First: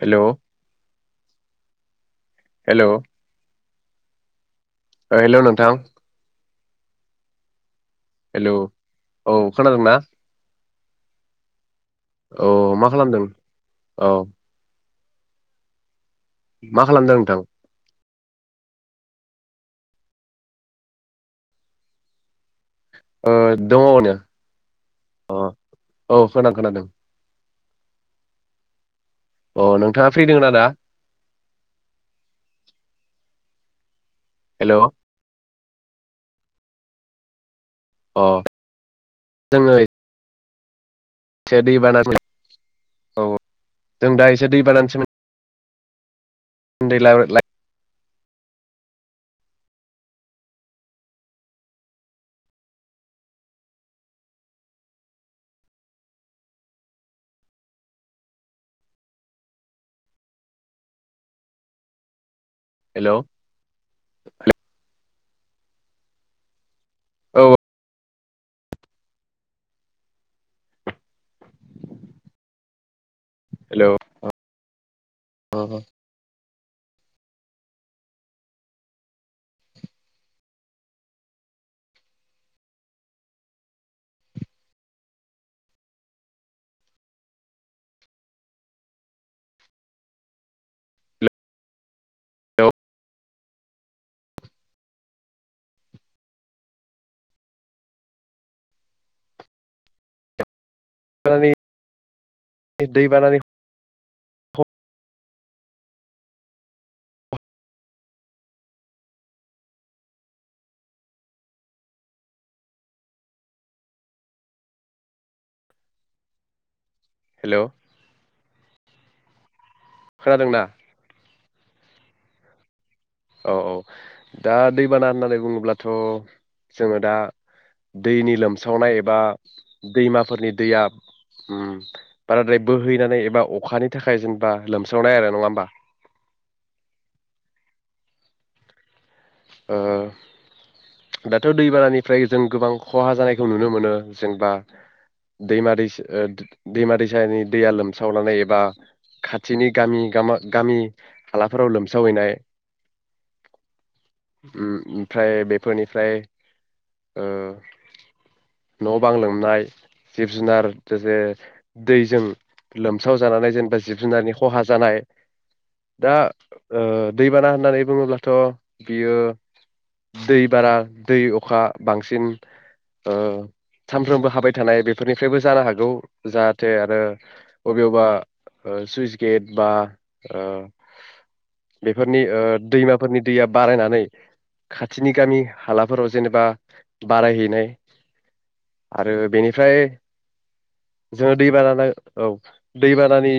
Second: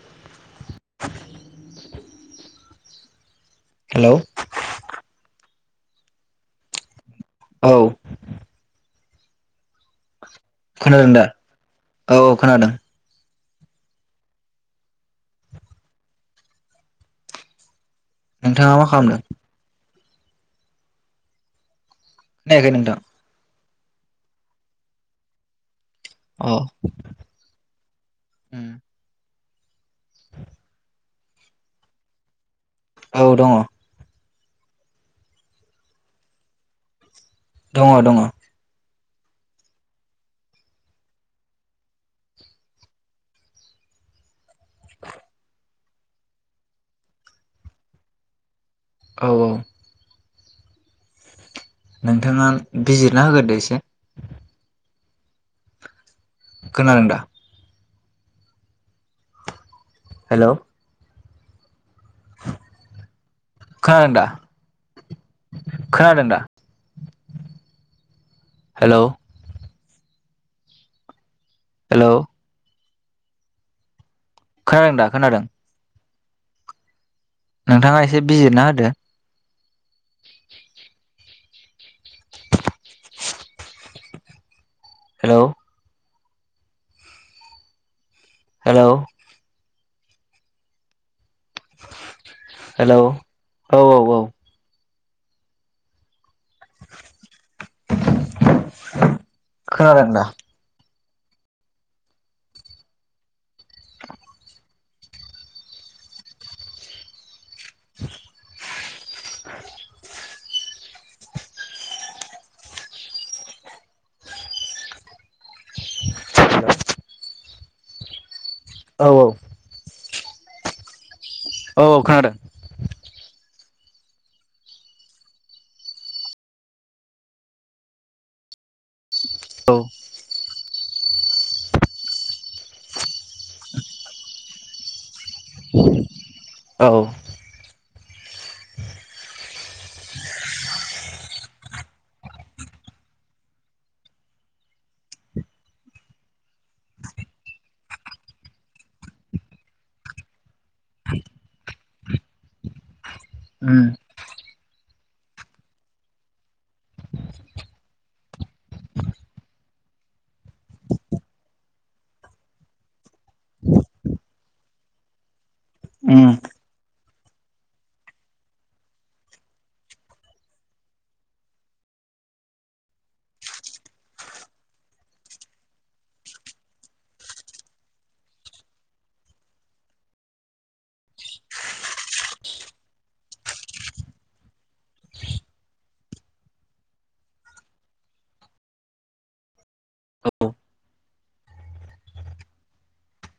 Hello hello hello ओ hello नोंथां औ हेलौ औ खोनादोंना? खोनादों दा । औ मा खालामदों? औ मा खालामदों नोंथां? नोंथाङा मा खालामदों? खोनायाखै नोंथां । दङो न'आवनो अ औ खोना खोनादों । होम अ नोंथाङा फ्रि दोंना दा? औ दङ । हेलौ दङ दङ । जोंङो एसे दै बानानै [unintelligible] औ औ जों दा एसे दै बानानि सोमो ए ला ला [unintelligible] औ औ नोंथाङा बिजिरना होगोरदो एसे । खोनादों दा? हेलौ हेलौ खोनादों दा [unintelligible] खोनादों दा? औ हेलौ हेलौ हेलौ अ खोनादों दा खोनादों नोंथाङा एसे बिजिरना होदो हेलौ हेलौ हेलौ औ औ औ खोनादों दा? [inaudible] दैबानानि [inaudible] [inaudible] हेल' औ औ खोनादोंना? औ औ खोनादों। औ औ दा दैबाना होननानै बुङोब्लाथ जोङो दा दैनि लोमसावनाय एबा औ दैमाफोरनि दैया उम बाराद्राय बोहैनानै एबा अखानि थाखाय जेनेबा लोमस्रावनाय आरो नङा होमबा औ ओ दाथ दैबानानिफ्राय जों गोबां खहा जानायखौ नुनो मोनो जेनबा दैमा दैस ओ दैमा दैसानि दैया लोमसावलनानै एबा खाथिनि गामि गामा गामि हालाफोराव लोमसावहैनाय उम ओम फ्राय बेफोरनिफ्राय ओ न बां लोमनाय जिब जुनार जो जे दैजों लोमसाव जानानै जेनेबा जिब जुनारनि खहा जानाय दा उम ओ दैबाना होननानै बुङोब्लाथ बियो दै बारा दै अखा बांसिन ओ सानफ्रोमबो हाबाय थानाय बेफोरनिफ्रायबो जानो हागौ जाहाथे आरो अबेआवबा ओ सुइस गेट बा ओ बेफोरनि ओ दैमाफोरनि दैया बारायनानै खाथिनि गामि हालाफोराव जेनेबा बारायहैनाय आरो बेनिफ्राय औ जोङो दैबाना औ दैबानानि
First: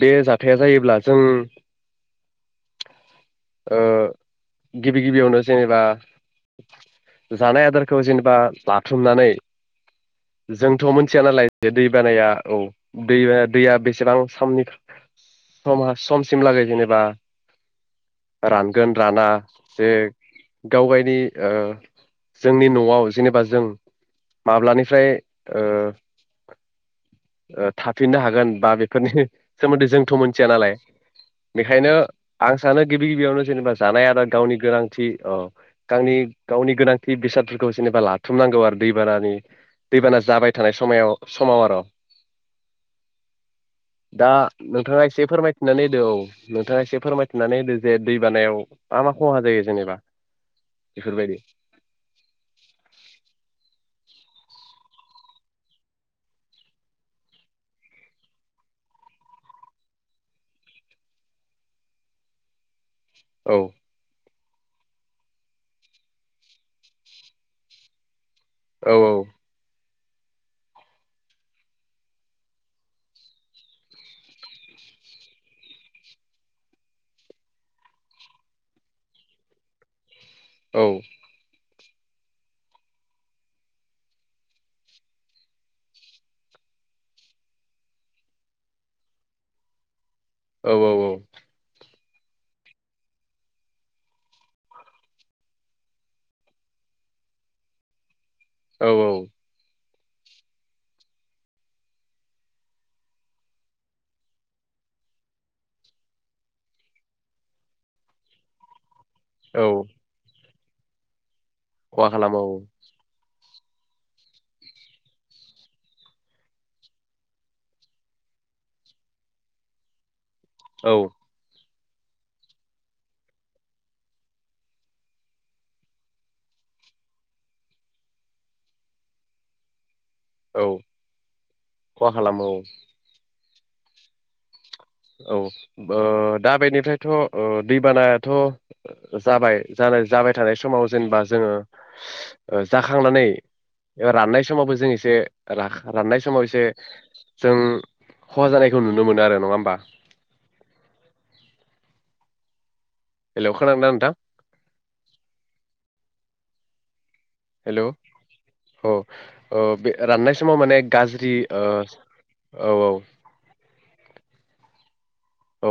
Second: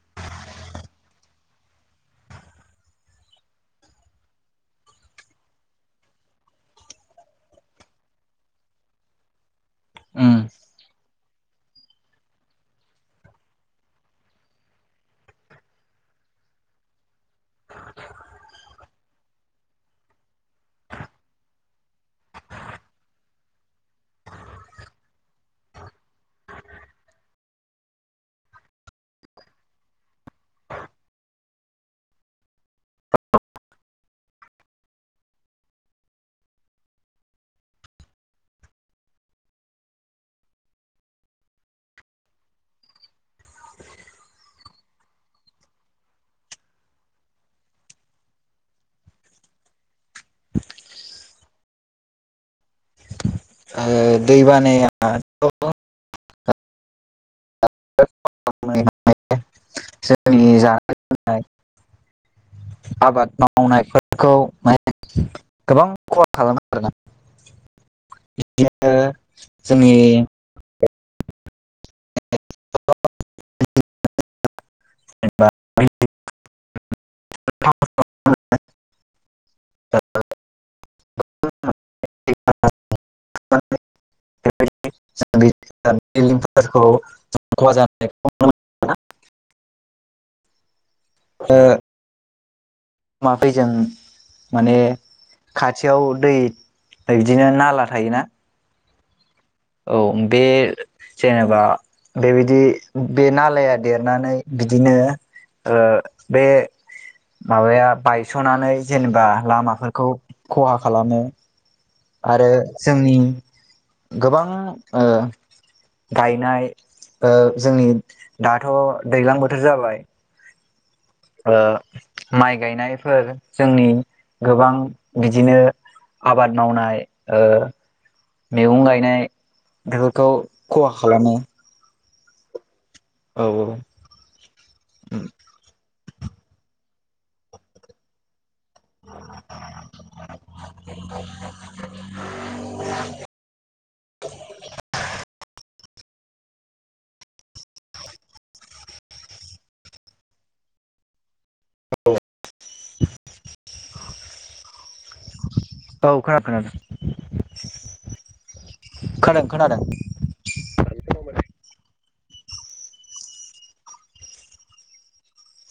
बे जाथाया जायोब्ला जों ओ गिबि गिबियावनो जेनेबा जानाय आदारखौ जेनेबा लाथुमनानै उम जोंथ मोनथिया नालाय जे दैबानाया औ दै दैया बेसेबां समनि सम समसिम लागै जेनेबा रानगोन राना जे गावगायनि ओ जोंनि नआव जेनेबा जों माब्लानिफ्राय ओ थाफिननो हागोन बा बेफोरनि सोमोन्दै जोंथ मोनथिया नालाय बेखायनो आं सानो गिबि गिबियावनो जेनेबा जानाय आरो गावनि गोनांथि औ गावनि गावनि गोनांथि बेसादफोरखौ जेनेबा लाथुमनांगौ आरो दैबानानि दैबाना जाबाय थानाय समायाव समाव आरो दा नोंथाङा एसे फोरमायथिनानै होदो औ नोंथाङा एसे फोरमायथिनानै होदो जे दैबानायाव मा मा खहा जायो जेनेबा बेफोरबायदि? ओ दैबानायाथ जोंनि जानाय लोंनाय आबाद औ मावनायफोरखौ माइ गोबां खहा खालामो आरोना बिदिनो औ जोंनि [inaudible] [inaudible] औ [inaudible] औ औ औ ओ मा फैजों माने खाथियाव दै बिदिनो नाला थायोना औ औ औ बे जेनेबा बेबायदि बे नालाया देरनानै बिदिनो ओ बे माबाया बायसनानै जेनेबा औ लामाफोरखौ खहा खालामनो। खहा खालामो आरो औ जोंनि गोबां ओ गायनाय ओ जोंनि दाथ' दैज्लां बोथोर जाबाय। औ। ओ माइ गायनायफोर जोंनि गोबां बिदिनो आबाद ओ मावनाय मैगं गायनाय बेफोरखौ औ खहा खालामो। खहा खालामो औ। औ औ। औ। ओ दा बेनिफ्रायथ' दैबानायाथ' जाबाय जानाय जाबाय थानाय समाव जेनेबा जोङो जाखांनानै राननाय समावबो जों एसे राखां राननाय समाव एसे जों खहा जानायखौ नुनो मोनो आरो नङा होमबा। हेलौ खोनादों ना नोंथां? औ खोनादों। हेलौ औ ओ खोनादों राननाय समाव माने गाज्रि ओ औ औ। औ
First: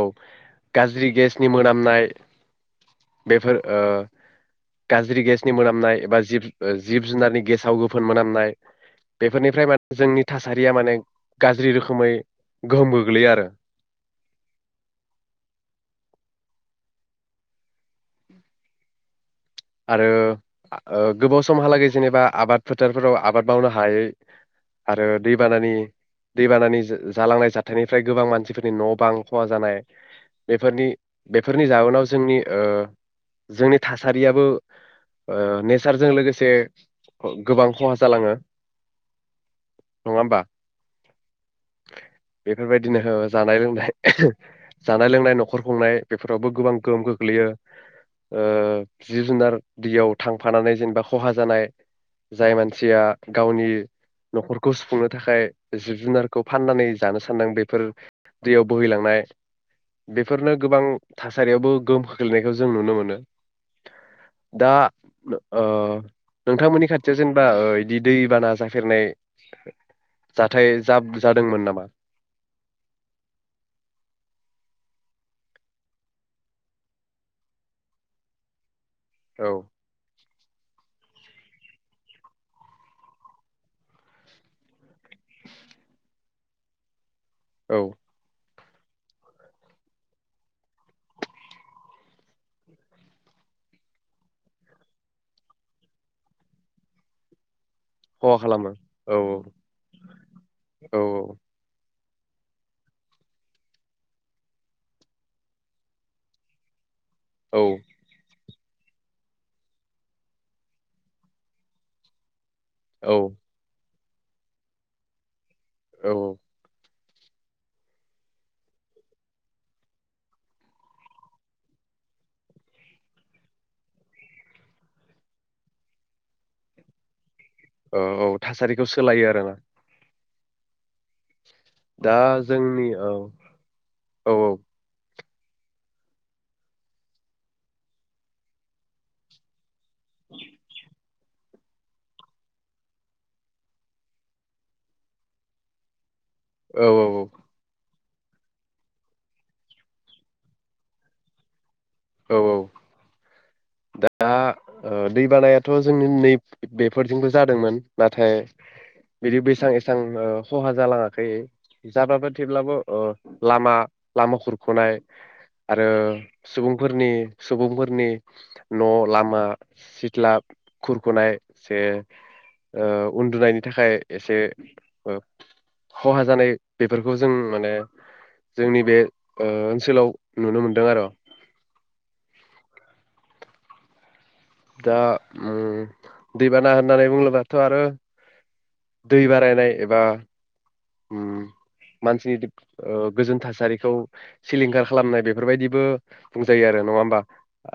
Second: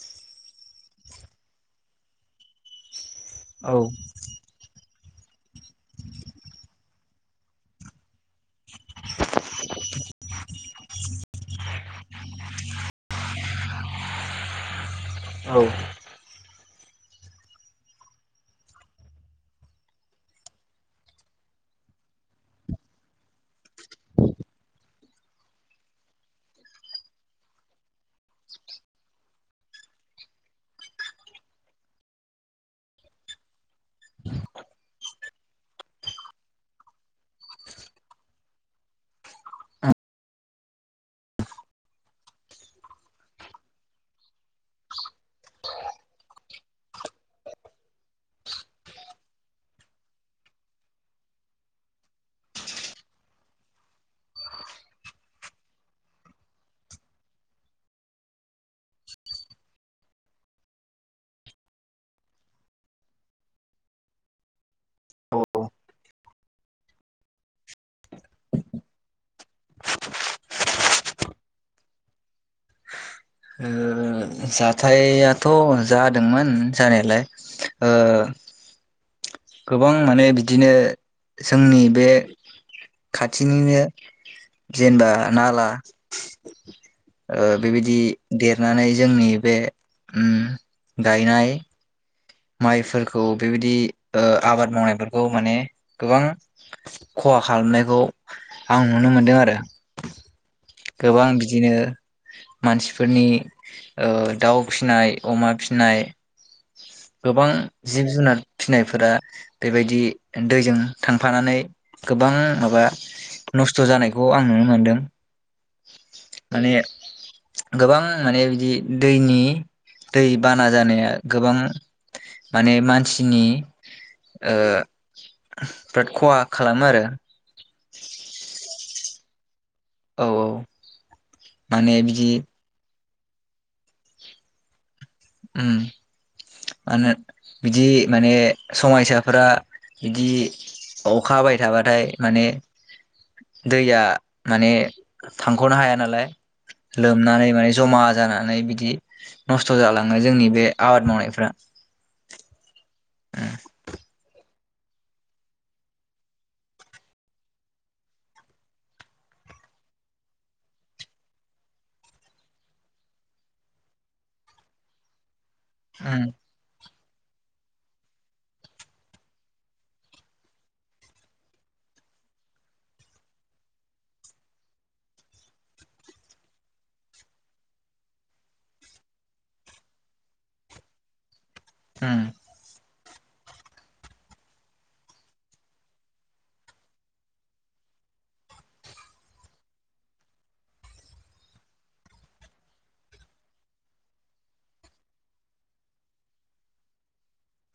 गाज्रि गेसनि मोनामनाय बेफोर औ ओ गाज्रि गेसनि मोनामनाय एबा जिब जिब जुनारनि गेसाव गोफोन मोनामनाय। बेफोरनिफ्राय माने जोंनि थासारिया माने गाज्रि रोखोमै गोहोम गोग्लैयो आरो। औ। आरो गोबाव समहालागै जेनेबा आबाद फोथारफोराव आबाद मावनो हायै आरो दैबानानि दैबानानि जालांनाय जाथायनिफ्राय गोबां मानसिफोरनि न' बां खहा जानाय बेफोरनि बेफोरनि जाउनाव जोंनि ओ जोंनि थासारियाबो ओ नेचारजों लोगोसे गोबां खहा जालाङो नङा होमबा बेफोरबायदिनो जानाय लोंनाय जानाय लोंनाय न'खर खुंनाय बेफोरावबो गोबां गोहोम गोग्लैयो। ओ जिब जुनार दैयाव थांफानानै जेनेबा खहा जानाय जाय मानसिया गावनि न'खरखौ सुफुंनो थाखाय जिब जुनारखौ फाननानै जानो सानदों बेफोर दैयाव बोहैलांनाय बेफोरनो गोबां थासारियावबो गोहोम खोख्लैनायखौ जों नुनो मोनो। दा ओ। नोंथांमोननि खाथियाव जेनेबा बिदि दैबाना जाफेरनाय जाथाय जादोंमोन नामा? ओ जाथायाथ' जादोंमोन जानायालाय ओ औ गोबां माने बिदिनो जोंनि बे खाथिनिनो जेनेबा नाला औ बेबायदि देर नानै जोंनि बे उम गायनाय माइफोरखौ बेबायदि ओ आबाद मावनायफोरखौ माने गोबां खहा खालामनाय खौ खहा खालामो आं नुनो औ मोन्दों आरो। औ गोबां बिदिनो ओ मानसिफोरनि ओ दाउ फिनाय अमा फिनाय गोबां औ जिब जुनार फिनायफोरा बेबायदि दैजों थांफानानै गोबां माबा औ नस्थ' जानाय खौ आं नुनो मोनदों। औ माने गोबां माने बिदि दैनि दै बाना जानाया गोबां माने मानसिनि ओ बिराद खहा खालामो आरो। औ औ थासारिखौ सोलायो आरोना। औ औ माने दा बिदि जोंनि औ औ औ ओम मानो बिदि माने समायसाफोरा बिदि अखा हाबाय थाबाथाय माने दैया माने थांख'नो हाया नालाय। औ लोमनानै माने जमा जानानै बिदि नस्थ' जाला नाय जोंनि बे आबाद मावनायफ्रा। औ औ दा ओ दै बानायाथ' जोंनि नै बेफोरथिंबो जादोंमोन नाथाय बिदि बेसां एसां ओ खहा जालाङाखै। जाब्लाबो थेवब्लाबो ओ लामा लामा खुरख'नाय आरो उम सुबुं फोरनि सुबुंफोरनि न', लामा, सिथ्ला खुरख'नाय से ओ उन्दुनायनि थाखाय एसे खहा जानाय बेफोरखौ जों माने जोंनि बे ओनसोलाव नुनो मोनदों आरो। ओम दा ओम दैबाना होननानै बुङोबाथ' आरो दै बारायनाय एबा ओम मानसिनि ओ गोजोन थासारिखौ सिलिंखार खालामनाय बेफोरबायदिबो बुंजायो आरो नङा होमबा।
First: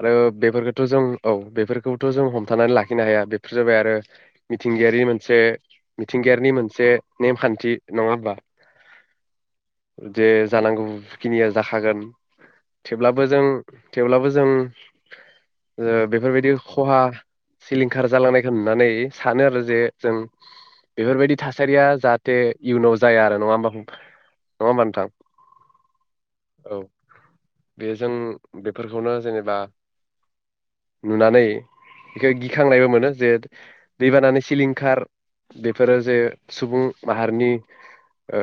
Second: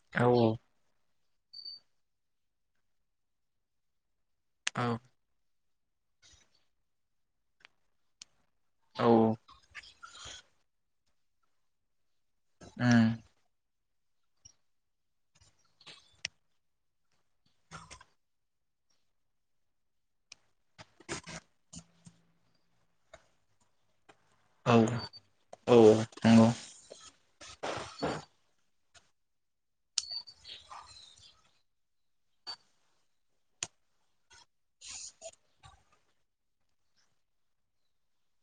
आरो औ बेफोरखौथ' जों औ बेफोरखौथ' जों हमथानानै लाखिनो हाया। बेफोर जाबाय आरो औ मिथिंगायारि मोनसे मिथिंगायारिनि मोनसे नेमखान्थि। नङा होनबा? औ जे जानांगौखिनिया जाखागोन। उम थेवब्लाबो जों थेवब्लाबो जों ओ बेफोरबायदि ख'हा सिलिंखार जालांनायखौ नुनानै सानो आरो जे जों बेफोरबायदि थासारिया जाहाथे इयुनाव जाया आरो नङा होमबा फंबाय? नङा औ होमबा औ नोंथां? औ नंगौ औ बे जों बे फोरखौनो जेनेबा नुनानै बेखौ गिखांनायबो मोनो जे दैबानानि सिलिंखार बेफोरो जे सुबुं माहारिनि ओ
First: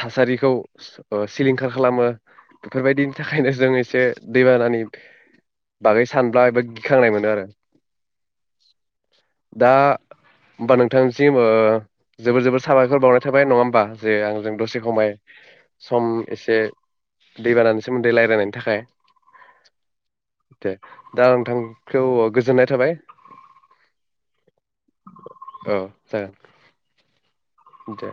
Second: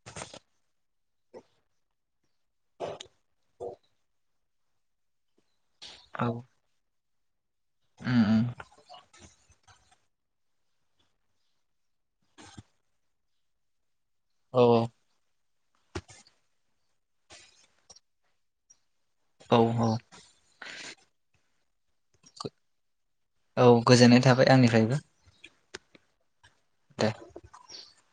थासारिखौ ओ सिलिंखार खालामो बेफोरबायदिनि थाखायनो जों एसे दैबानानि बागै औ सानब्लाबो एबा गिख खांनाय मोनो आरो। उम उम दा हबा नोंथांसिम जोबोर जोबोर साबाय फोर बावनाय थाबाय नङा होनबा जे आंजों औ दसे खमाय सम एसे दैबानानि सोमोन्दै रायलायनायनि थाखाय। औ दे दा नोंथां खौ गोजोननाय थाबाय। औ गोजोननाय थाबाय आंनिफ्रायबो औ जागोन दे दे